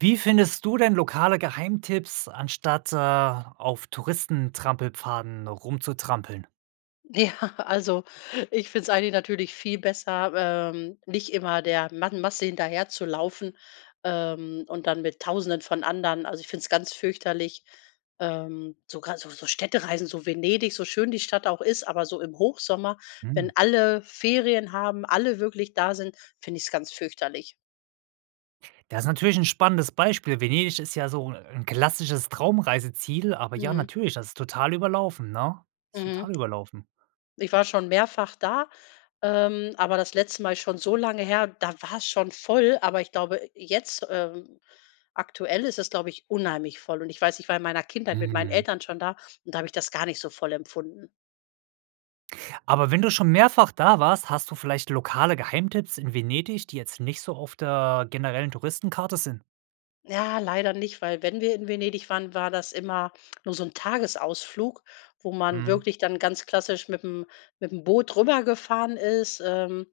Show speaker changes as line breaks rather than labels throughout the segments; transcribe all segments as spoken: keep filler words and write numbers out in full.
Wie findest du denn lokale Geheimtipps, anstatt, äh, auf Touristentrampelpfaden rumzutrampeln?
Ja, also, ich find's eigentlich natürlich viel besser, ähm, nicht immer der man Masse hinterherzulaufen, ähm, und dann mit Tausenden von anderen. Also, ich find's ganz fürchterlich, ähm, sogar so so Städtereisen, so Venedig, so schön die Stadt auch ist, aber so im Hochsommer,
Hm.
wenn alle Ferien haben, alle wirklich da sind, finde ich's ganz fürchterlich.
Das ist natürlich 'n spannendes Beispiel. Venedig ist ja so 'n klassisches Traumreiseziel, aber ja,
Mhm.
natürlich, das ist total überlaufen, ne ist
Mhm.
total überlaufen.
Ich war schon mehrfach da, ähm, aber das letzte Mal ist schon so lange her, da war's schon voll, aber ich glaube, jetzt ähm, aktuell ist es, glaube ich, unheimlich voll. Und ich weiß, ich war in meiner Kindheit mit meinen
Mhm.
Eltern schon da, und da hab ich das gar nicht so voll empfunden.
Aber wenn du schon mehrfach da warst, hast du vielleicht lokale Geheimtipps in Venedig, die jetzt nicht so auf der generellen Touristenkarte sind.
Ja, leider nicht, weil wenn wir in Venedig waren, war das immer nur so 'n Tagesausflug, wo man
Mhm.
wirklich dann ganz klassisch mitm mitm Boot rübergefahren ist, ähm,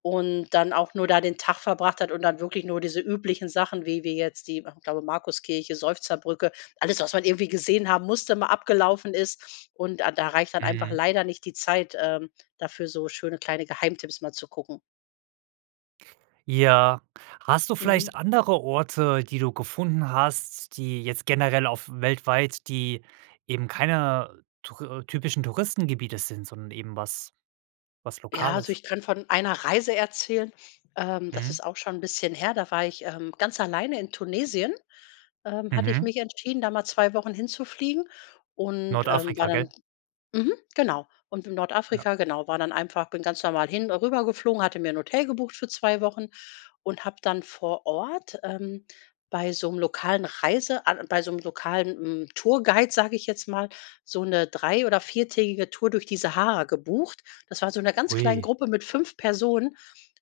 und dann auch nur da den Tag verbracht hat und dann wirklich nur diese üblichen Sachen, wie wie jetzt die, ich glaube Markus-Kirche, Seufzerbrücke, alles was man irgendwie gesehen haben musste, mal abgelaufen ist, und a da reicht dann einfach
Mhm.
leider nicht die Zeit, ähm, dafür so schöne kleine Geheimtipps mal zu gucken.
Ja. Hast du
Mhm.
vielleicht andere Orte, die du gefunden hast, die jetzt generell auf weltweit, die eben keiner Tour typischen Touristengebiete sind, sondern eben was was
Ja, also
Lokales
ich könnte von einer Reise erzählen. Ähm, das
Mhm.
ist auch schon ’n bisschen her. Da war ich, ähm, ganz alleine in Tunesien, ähm, hatte ich
Mhm.
mich entschieden, da mal zwei Wochen hinzufliegen und, ähm, war
Nordafrika,
dann
gell?
mhm, genau. Und in
Ja.
Nordafrika, genau war dann einfach, bin ganz normal hin äh, rübergeflogen, hatte mir ’n Hotel gebucht für zwei Wochen und hab dann vor Ort, ähm, bei so ’nem lokalen Reise bei so ’nem lokalen, hm, Tourguide, sage ich jetzt mal, so ’ne drei oder viertägige Tour durch die Sahara gebucht. Das war in so einer ganz kleinen
Oh.
Gruppe mit fünf Personen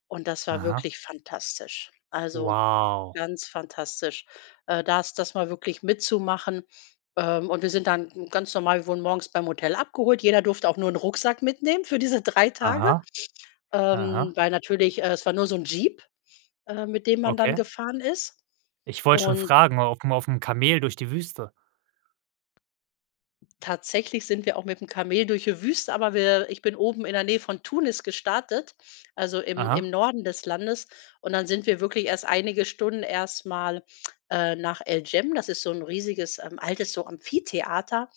und das war
Aha.
wirklich fantastisch. Also,
Wow.
ganz fantastisch, äh, das das mal wirklich mitzumachen. Ähm, und wir sind dann ganz normal wir wurden morgens beim Hotel abgeholt, jeder durfte auch nur ’n Rucksack mitnehmen für diese drei Tage,
Aha.
ähm,
Aha.
weil natürlich es war nur so ’n Jeep, ähm, mit dem man dann
Okay.
gefahren ist.
Ich wollt schon
Und
fragen, mal aufm aufm Kamel durch die Wüste?
Tatsächlich sind wir auch mitm Kamel durch die Wüste, aber wir ich bin oben in der Nähe von Tunis gestartet, also im
Aha.
im Norden des Landes. Und dann sind wir wirklich erst einige Stunden erst mal, äh, nach El Jem. Das ist so 'n riesiges altes so Amphitheater,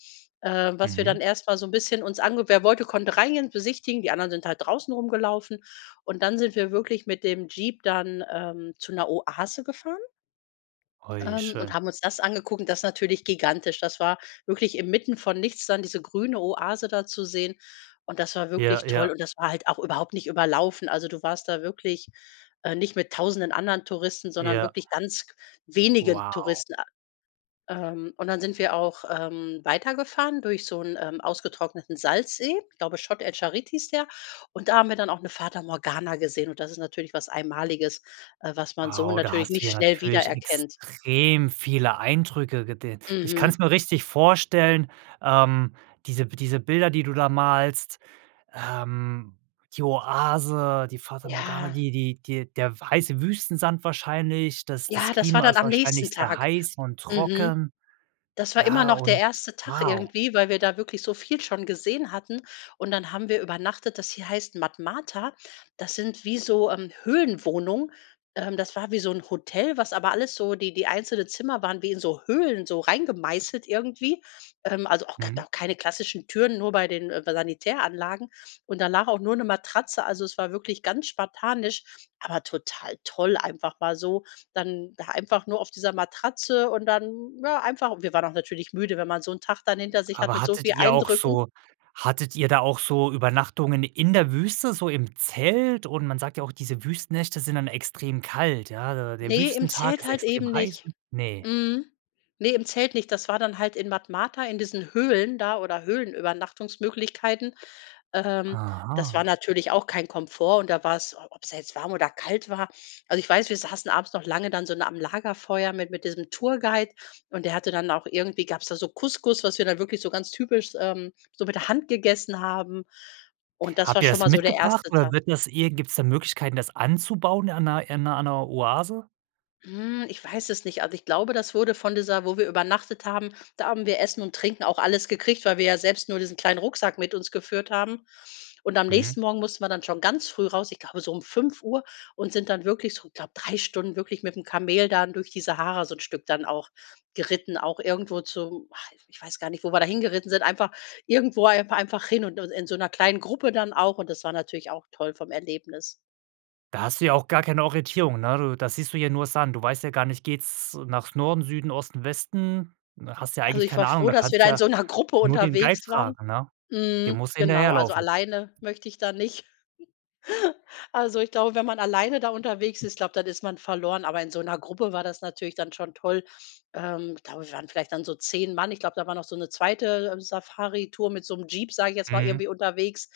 ähm, was wir
Mhm.
dann erst mal so 'n bisschen uns ange Wer wollte, konnte reingehen und besichtigen. Die anderen sind halt draußen rumgelaufen. Und dann sind wir wirklich mit dem Jeep dann, ähm, zu 'ner Oase gefahren
Oh,
ähm, und
schön.
haben uns das angeguckt, das ist natürlich gigantisch. Das war wirklich inmitten von nichts da diese grüne Oase da zu sehen, und das war
Ja,
wirklich toll,
ja.
und das war halt auch überhaupt nicht überlaufen. Also, du warst da wirklich, äh, nicht mit Tausenden anderen Touristen, sondern
Ja.
wirklich ganz wenige
Wow.
Touristen Ähm, und dann sind wir auch, ähm, weitergefahren durch so 'n, ähm, ausgetrockneten Salzsee- glaube, Chott el Djerid hieß der. Und da haben wir dann auch 'ne Fata Morgana gesehen. Und das ist natürlich was Einmaliges, äh, was man so
Wow, da
natürlich
hast du
nicht
ja
schnell
natürlich
wiedererkennt.
extrem viele Eindrücke gedehn. Ich
Mhm.
kann's mir richtig vorstellen, ähm, diese diese Bilder, die du da malst, ähm, die Oase, die Fata Morgana,
Ja.
die die die der weiße Wüstensand wahrscheinlich. Das das
Ja, das war
Klima
dann
ist
am nächsten
wahrscheinlich sehr
Tag
heiß und
Mhm.
trocken.
Das war immer
Ja,
noch der
und
erste Tag
wow.
irgendwie, weil wir da wirklich so viel schon gesehen hatten. Und dann haben wir übernachtet, das hie heißt Matmata. Das sind wie so, ähm, Höhlenwohnungen, ähm, das war wie so 'n Hotel, was aber alles so die die einzelnen Zimmer waren wie in so Höhlen so reingemeißelt, irgendwie, ähm, also auch
Mhm.
[unintelligible] keine klassischen Türen, nur bei den, äh, [unintelligible] Sanitäranlagen, und danach auch nur 'ne Matratze. Also, es war wirklich ganz spartanisch, aber total toll einfach mal so. Dann da einfach nur auf dieser Matratze und dann, ja, einfach wir waren auch natürlich müde, wenn man so 'n Tag dann hinter sich hat
Aber
mit so
hattet
viel
ihr auch
Eindrücken
so hattet ihr da auch so Übernachtungen in der Wüste, so im Zelt? Und man sagt ja auch, diese Wüstennächte sind dann extrem kalt, ja? Der
Ne, im
Wüstentag
Zelt
ist
halt
extrem
eben
heiß
nicht.
Ne.
Mhm, ne, im Zelt nicht. Das war dann halt in Matmata, in diesen Höhlen da, oder Höhlenübernachtungsmöglichkeiten, ähm, das war
Aha.
natürlich auch kein Komfort, und da war's ob's da jetzt warm oder kalt war. Also, ich weiß, wir saßen abends noch lange dann so nah am Lagerfeuer mit mit diesem Tourguide, und der hatte dann auch irgendwie gab's da so Couscous, was wir dann wirklich so ganz typisch, ähm, so mit der Hand gegessen haben. Und das war
Habt ihr
schon
das
mal so der
mitgebracht,
erste Ta
oder wird das irgendw gibt's da Möglichkeiten, das anzubauen an 'ner in 'ner an 'ner Oase?
Mhm, ich weiß es nicht, also ich glaube, das wurde von dieser wo wir übernachtet haben, da haben wir Essen und Trinken auch alles gekriegt, weil wir ja selbst nur diesen kleinen Rucksack mit uns geführt haben. Und am
Mhm.
nächsten Morgen mussten wir dann schon ganz früh raus, ich glaube so um fünf Uhr und sind dann wirklich so, ich glaube, drei Stunden wirklich mit dem Kamel dann durch die Sahara so 'n Stück dann auch geritten auch irgendwo zum ich weiß gar nicht, wo wir da hingeritten sind, einfach irgendwo einfach einfach hin und und in so 'ner kleinen Gruppe dann auch und das war natürlich auch toll vom Erlebnis.
Da hast du ja auch gar keine Orientierung, ne, du, da siehst du hier nur Sand, du weißt ja gar nicht, geht's nach Norden, Süden, Osten, Westen? Du hast ja
Also
eigentlich
ich war
keine Ahnung,
froh,
da
dass wir
kannst
da in
ja
so 'ner Gruppe
nur den Guide
unterwegs waren.
fragen, ne? Dem
Mhm,
musst du
genau, also
hinterherlaufen.
alleine möchte ich da nicht. Also ich glaube, wenn man alleine da unterwegs ist, glaub, dann ist man verloren, aber in so 'ner Gruppe war das natürlich dann schon toll. Ähm, da waren vielleicht dann so zehn Mann, ich glaube, da war noch so 'ne zweite Safaritour mit so 'nem Jeep, sag ich jetzt mal,
Mhm.
irgendwie unterwegs,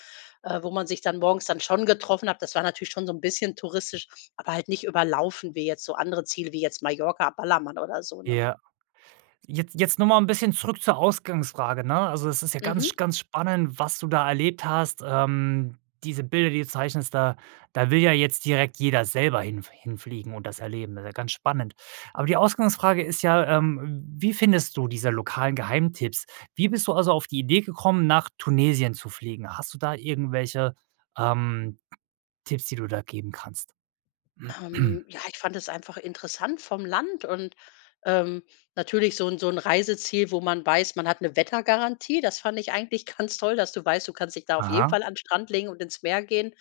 äh, wo man sich dann morgens dann schon getroffen hat, das war natürlich schon so 'n bisschen touristisch, aber halt nicht überlaufen, wie jetzt so andere Ziele wie jetzt Mallorca, Ballermann oder so, ne?
Ja. Jetzt jetzt noch mal ein bisschen zurück zur Ausgangsfrage, ne? Also, es ist ja
Mhm.
ganz ganz spannend, was du da erlebt hast. Ähm, diese Bilder, die du zeichnest, da da will ja jetzt direkt jeder selber hinf hinfliegen und das erleben, ist ja ganz spannend. Aber die Ausgangsfrage ist ja, ähm, wie findest du diese lokalen Geheimtipps? Wie bist du also auf die Idee gekommen, nach Tunesien zu fliegen? Hast du da irgendwelche, ähm, Tipps, die du da geben kannst?
Ähm ja, ich fand es einfach interessant vom Land und, ähm, natürlich so 'n so 'n Reiseziel, wo man weiß, man hat 'ne Wettergarantie, das fand ich eigentlich ganz toll, dass du weißt, du kannst dich da auf jeden
Aha.
Fall an 'n Strand legen und ins Meer gehen.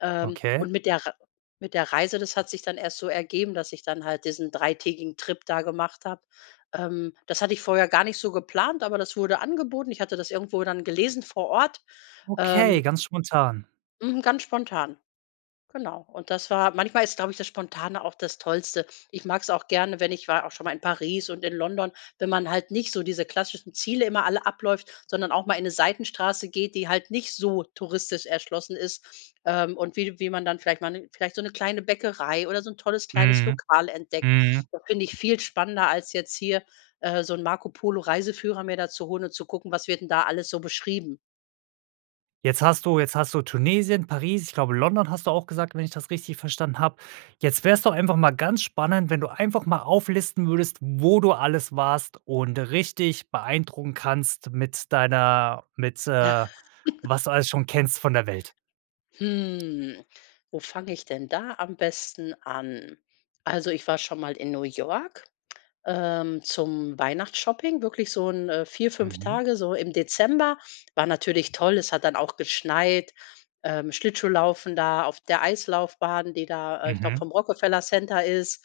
Ähm,
Okay.
und mit der Rei mit der Reise, das hat sich dann erst so ergeben, dass ich dann halt diesen dreitägigen Trip da gemacht habe. Ähm, das hatte ich vorher gar nicht so geplant, aber das wurde angeboten, ich hatte das irgendwo dann gelesen vor Ort.
Okay,
Ähm.
ganz spontan.
Mhm, Ganz spontan. Genau. Und das war manchmal, ist, glaube ich, das Spontane auch das Tollste. Ich mag's auch gerne, wenn ich war auch schon mal in Paris und in London wenn man halt nicht so diese klassischen Ziele immer alle abläuft, sondern auch mal in 'ne Seitenstraße geht, die halt nicht so touristisch erschlossen ist, ähm, und wie wie man dann vielleicht mal 'ne vielleicht so 'ne kleine Bäckerei oder so ’n tolles kleines
Mhm,
Lokal entdeckt.
mhm.
Das finde ich viel spannender, als jetzt hier, äh, so ’n Marco-Polo-Reiseführer mir dazuholen und zu gucken, was wird denn da alles so beschrieben?
Jetzt hast du jetzt hast du Tunesien, Paris, ich glaube, London hast du auch gesagt, wenn ich das richtig verstanden habe. Jetzt wär's doch einfach mal ganz spannend, wenn du einfach mal auflisten würdest, wo du alles warst, und richtig beeindrucken kannst mit deiner mit äh, was du alles schon kennst von der Welt.
Hm, wo fange ich denn da am besten an? Also, ich war schon mal in New York, ähm, zum Weihnachtsshopping, wirklich so 'n vier, fünf
Mhm.
Tage, so im Dezember. War natürlich toll. Es hat dann auch geschneit, ähm, Schlittschuhlaufen da auf der Eislaufbahn, die da äh, ich glaube,
Mhm.
vom Rockefeller Center ist.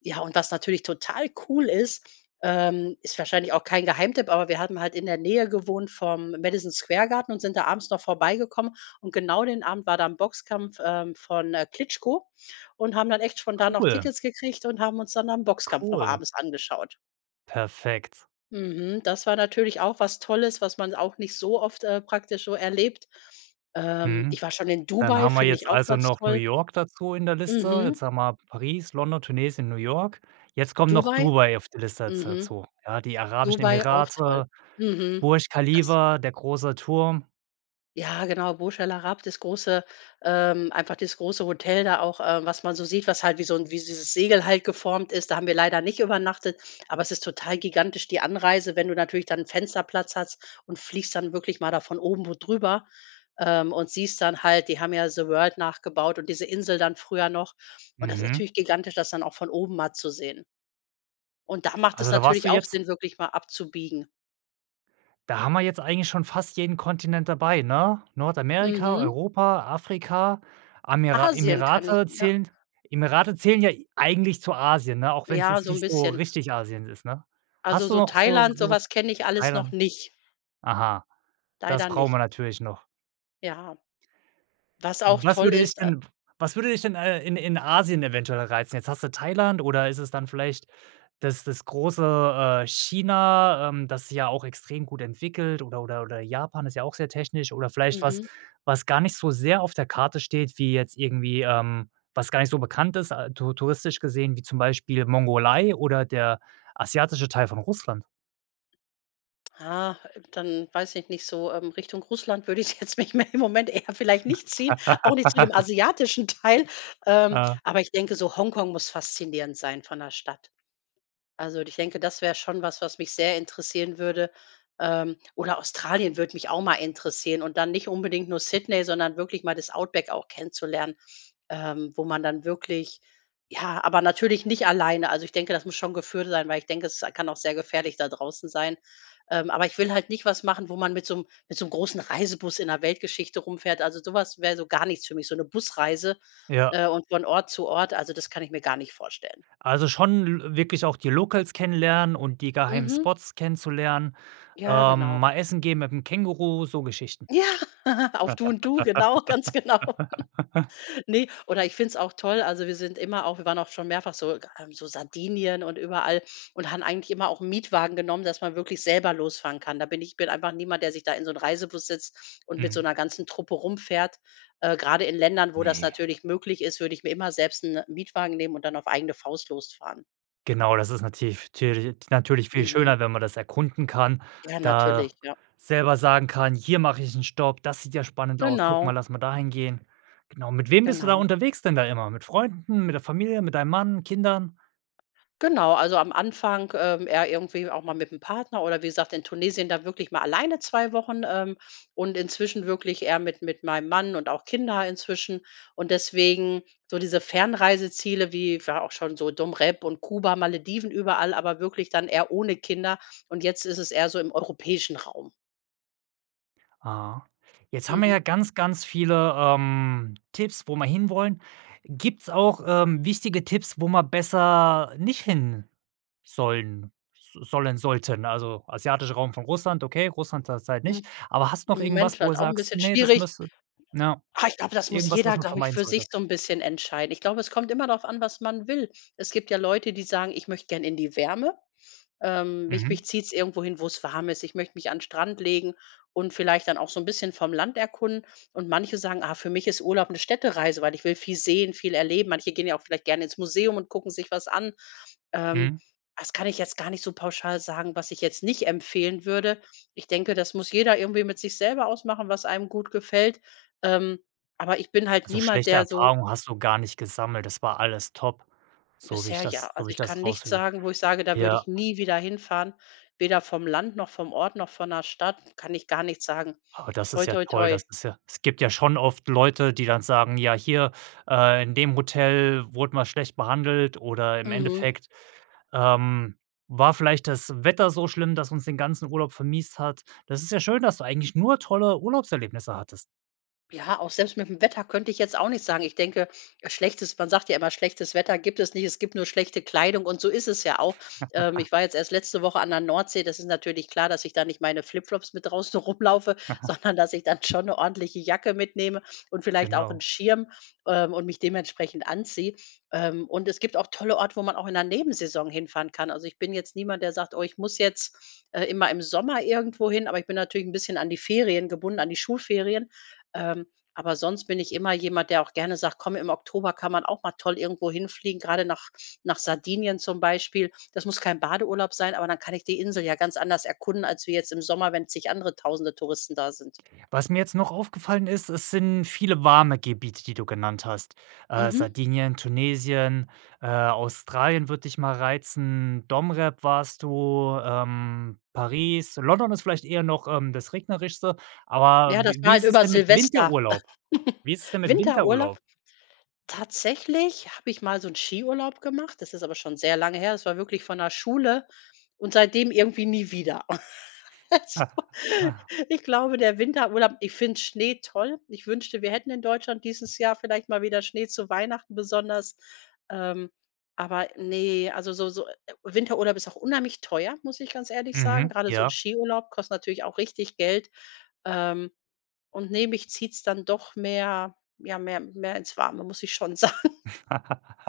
Ja, und was natürlich total cool ist, ähm, ist wahrscheinlich auch kein Geheimtipp, aber wir hatten halt in der Nähe gewohnt vom Madison Square Garten und sind da abends noch vorbeigekommen. Und genau den Abend war da 'n Boxkampf, ähm, von, äh, Klitschko, und haben dann echt spontan noch
Cool.
Tickets gekriegt und haben uns dann da ’n Boxkampf noch
Cool.
abends angeschaut.
Perfekt.
Mhm. Das war natürlich auch was Tolles, was man auch nicht so oft, äh, praktisch so erlebt. Ähm,
Mhm.
ich war schon in
Dann
Dubai,
haben wir
find ich
jetzt
auch
also
ganz
noch New
toll.
York dazu in der Liste. Jetzt
Mhm.
haben wir Paris, London, Tunesien, New York. Jetzt kommen noch
Dubai
Dubai auf die Liste da
Mhm.
dazu. Ja, die Vereinigten Arabischen
Dubai, auch toll
Emirate,
Mhm.
Burj
Das
Khalifa, der großer Turm.
Ja, genau, Burj Al Arab, das große, ähm einfach das große Hotel da auch, äh, was man so sieht, was halt wie so 'n wie dieses Segel halt geformt ist, da haben wir leider nicht übernachtet, aber es ist total gigantisch die Anreise, wenn du natürlich da 'n Fensterplatz hast und fliegst dann wirklich mal da von oben wo drüber, ähm, und siehst dann halt, die haben ja „The World“ nachgebaut und diese Insel dann früher noch. Und das ist
Mhm.
natürlich gigantisch, das dann auch von oben mal zu sehen. Und da macht es
Also da warst
natürlich
du
auch
jetzt
Sinn, wirklich mal abzubiegen.
Da haben wir jetzt eigentlich schon fast jeden Kontinent dabei, ne? Nordamerika,
Mhm.
Europa, Afrika, Amira
Asien kann ich
Emirate
ja
zählen Emirate zählen ja eigentlich zu Asien, ne? Auch wenn's
Ja,
jetzt
so 'n
nicht so
bisschen.
richtig Asien ist, ne?
Also
Hast du
so
noch so
Thailand,
so
sowas kenne ich alles noch
Thailand
nicht.
Aha, das
Leider
brauchen
nicht.
wir natürlich noch.
Ja. Was auch
Was
toll
würde dich
ist
denn was würde dich denn, äh, in in Asien eventuell reizen? Jetzt hast du Thailand, oder ist es dann vielleicht das das große, äh, China, ähm, das sich ja auch extrem gut entwickelt, oder oder oder Japan, ist ja auch sehr technisch, oder vielleicht was
Mhm.
was gar nicht so sehr auf der Karte steht, wie jetzt irgendwie, ähm was gar nicht so bekannt ist, ah, tour touristisch gesehen, wie zum Beispiel die Mongolei oder der asiatische Teil von Russland.
Ach, dann weiß ich nicht, so, ähm, Richtung Russland würde es mich jetzt im Moment eher vielleicht nicht hinziehen, auch nicht zu dem asiatischen Teil. Ähm,
Ja.
aber ich denke, so Hongkong muss faszinierend sein von der Stadt. Also, und ich denke, das wär schon was, was mich sehr interessieren würde. Ähm, oder Australien würde mich auch mal interessieren, und dann nicht unbedingt nur Sydney, sondern wirklich mal das Outback auch kennenzulernen, ähm, wo man dann wirklich, ja aber natürlich nicht alleine, also, ich denke, das muss schon geführt sein, weil ich denke, es kann auch sehr gefährlich da draußen sein. Ähm, aber ich will halt nicht was machen, wo man mit so 'n mit so 'n großen Reisebus in der Weltgeschichte herumfährt. Also, so was wär so gar nichts für mich, so 'ne Busreise,
Ja.
äh, und von Ort zu Ort. Also, das kann ich mir gar nicht vorstellen.
Also schon l wirklich auch die Locals kennenlernen und die geheimen
Mhm.
Spots kennenlernen,
Ja, genau.
ähm, mal essen gehen mit dem Känguru, so Geschichten.
Ja, auf du und du, genau, ganz genau. Ne oder ich find's auch toll, also wir sind immer auch wir waren auch schon mehrfach so äh so Sardinien und überall und haben eigentlich immer auch 'n Mietwagen genommen, dass man wirklich selber losfahren kann. Da bin ich ich bin einfach niemand, der sich da in so 'n Reisebus setzt und mit
Mhm.
so’ner ganzen Truppe herumfährt. Äh, gerade in Ländern, wo das
Ne.
natürlich möglich ist, würde ich mir immer selbst 'n Mietwagen nehmen und dann auf eigene Faust losfahren.
Genau, das ist nativ türlich natürlich viel
Mhm.
schöner, wenn man das erkunden kann,
Ja,
da
natürlich, ja.
selber sagen kann: „Hier mach ich 'n Stopp, das sieht ja spannend aus. Guck mal,
Genau.
lass mal dahin gehen.“ Genau, mit wem bist du da
Genau.
unterwegs denn da immer? Mit Freunden, mit der Familie, mit deinem Mann, Kindern?
Genau, also am Anfang, ähm, eher irgendwie auch mal mit 'm Partner oder wie gesagt, in Tunesien da wirklich mal alleine zwei Wochen, ähm, und inzwischen wirklich eher mit mit meinem Mann und auch Kinder inzwischen. Und deswegen so diese Fernreiseziele wie war auch schon so Dom Rep und Kuba, Malediven, überall, aber wirklich dann eher ohne Kinder, und jetzt ist es eher so im europäischen Raum.
Ah. Jetzt haben wir ja
Mhm.
ganz, ganz viele, ähm, Tipps, wo wir hinwollen. Gibt's auch, ähm, wichtige Tipps, wo man besser nicht hin sollen s sollen sollten? Also, asiatischer Raum von Russland, okay, Russland zurzeit nicht.
Hm.
Aber hast noch
Im Moment
irgendwas, wo
halt
du
auch 'n
sagst:
bisschen
„Ne, das
schwierig
müsste” na
Ah, ich glaub, das muss
irgendwas, was
jeder,
man
glaub ich,
vermeiden
für
sollte?
sich so 'n bisschen entscheiden. Ich glaube, es kommt immer darauf an, was man will. Es gibt ja Leute, die sagen: „Ich möcht gern in die Wärme. Ähm, mich
Mhm.
mich zieht's irgendwo hin, wo's warm ist. Ich möcht mich an 'n Strand legen und vielleicht dann auch so 'n bisschen vom Land erkunden.“ Und manche sagen: „Ah, für mich ist Urlaub 'ne Städtereise, weil ich will viel sehen, viel erleben.“ Manche gehen ja auch vielleicht gern ins Museum und gucken sich was an. Ähm.
Mhm.
Das kann ich jetzt gar nicht so pauschal sagen, was ich jetzt nicht empfehlen würde. Ich denke, das muss jeder irgendwie mit sich selber ausmachen, was einem gut gefällt. Ähm. Aber ich bin halt
Also,
niemand,
schlechte
der so
Erfahrungen hast du gar nicht gesammelt, das war alles top, so wie ich
Bisher ja.
das so wie
Also,
ich
ich kann
das
nichts
raushör
sagen, wo ich sage, da würde
Ja.
ich nie wieder hinfahren, weder vom Land noch vom Ort noch von 'ner Stadt. Kann ich gar nichts sagen.
Oh, das
Toi,
ist ja
toi,
toll,
toi.
das ist ja es gibt ja schon oft Leute, die dann sagen: „Ja, hier, äh, in dem Hotel wurde man schlecht behandelt, oder im
Mhm.
Endeffekt, ähm, war vielleicht das Wetter so schlimm, das uns den ganzen Urlaub vermiest hat.“ Das ist ja schön, dass du eigentlich nur tolle Urlaubserlebnisse hattest.
Ja, auch selbst mit 'm Wetter könnte ich jetzt auch nicht sagen. Ich denke, schlechtes man sagt ja immer, schlechtes Wetter gibt es nicht, es gibt nur schlechte Kleidung und so ist es ja auch. Ähm, ich war jetzt erst letzte Woche an der Nordsee, das ist natürlich klar, dass ich da nicht meine Flip-Flops mit draußen rumlaufe, sondern dass ich dann schon 'ne ordentliche Jacke mitnehme und vielleicht auch 'nen
Genau.
Schirm, ähm, und mich dementsprechend anziehe. Ähm, und es gibt auch tolle Orte, wo man auch in 'ner Nebensaison hinfahren kann. Also, ich bin jetzt niemand, der sagt: „Oh, ich muss jetzt, äh, immer im Sommer irgendwohin“, aber ich bin natürlich 'n bisschen an die Ferien gebunden- an die Schulferien. Ähm, aber sonst bin ich immer jemand, der auch gerne sagt: „Komm, im Oktober kann man auch mal toll irgendwo hinfliegen“, gerade nach nach Sardinien zum Beispiel. Das muss kein Badeurlaub sein, aber dann kann ich die Insel ja ganz anders erkunden als wie jetzt im Sommer, wenn zig andere Tausende Touristen da sind.
Was mir jetzt noch aufgefallen ist: Es sind viele warme Gebiete, die du genannt hast. Äh,
Mhm.
Sardinien, Tunesien, äh, Australien würd dich mal reizen, Dom. Rep. warst du, ähm, Paris, London ist vielleicht eher noch, ähm, das Regnerischste, aber
Ja, das
w
war
wie
halt
ist es
über
denn mit
Silvester.
Winterurlaub? Wie ist es denn mit Winterurlaub?
Winterurlaub? Tatsächlich hab ich mal so 'n Skiurlaub gemacht, das ist aber schon sehr lange her. Es war wirklich von der Schule und seitdem irgendwie nie wieder. Also, ich glaube, der Winterurlaub ich find Schnee toll. Ich wünschte, wir hätten in Deutschland dieses Jahr vielleicht mal wieder Schnee zu Weihnachten, besonders. Ähm, aber ne, also so so Winterurlaub ist auch unheimlich teuer, muss ich ganz ehrlich sagen.
Mhm.
Grade so 'n
Ja.
Skiurlaub kostet natürlich auch richtig Geld, ähm, und ne, mich zieht's dann doch mehr, ja, mehr mehr ins Warme, muss ich schon sagen.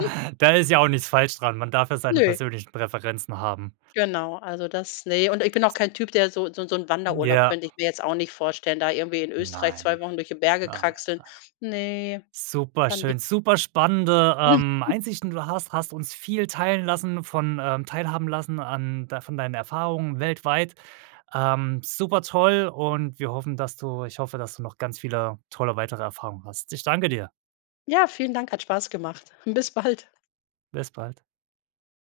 Da ist ja auch nichts falsch dran. Man darf ja seine
Ne.
persönlichen Präferenzen haben.
Genau, also das, ne, und ich bin auch kein Typ, der so so 'n so 'n Wanderurlaub
Ja.
könnte ich mir jetzt auch nicht vorstellen, da irgendwie in Österreich zwei
Nein.
Wochen durch die Berge
Nein, nein.
kraxeln. Ne, dann die
Superschön, super spannende, ähm, Einsichten. Du hast hast uns viel teilen lassen von teilhaben lassen an d von deinen Erfahrungen weltweit. Ähm. Super toll und wir hoffen, dass du ich hoffe, dass du noch ganz viele tolle weitere Erfahrungen hast. Ich danke dir.
Ja, vielen Dank, hat Spaß gemacht. Bis bald.
Bis bald.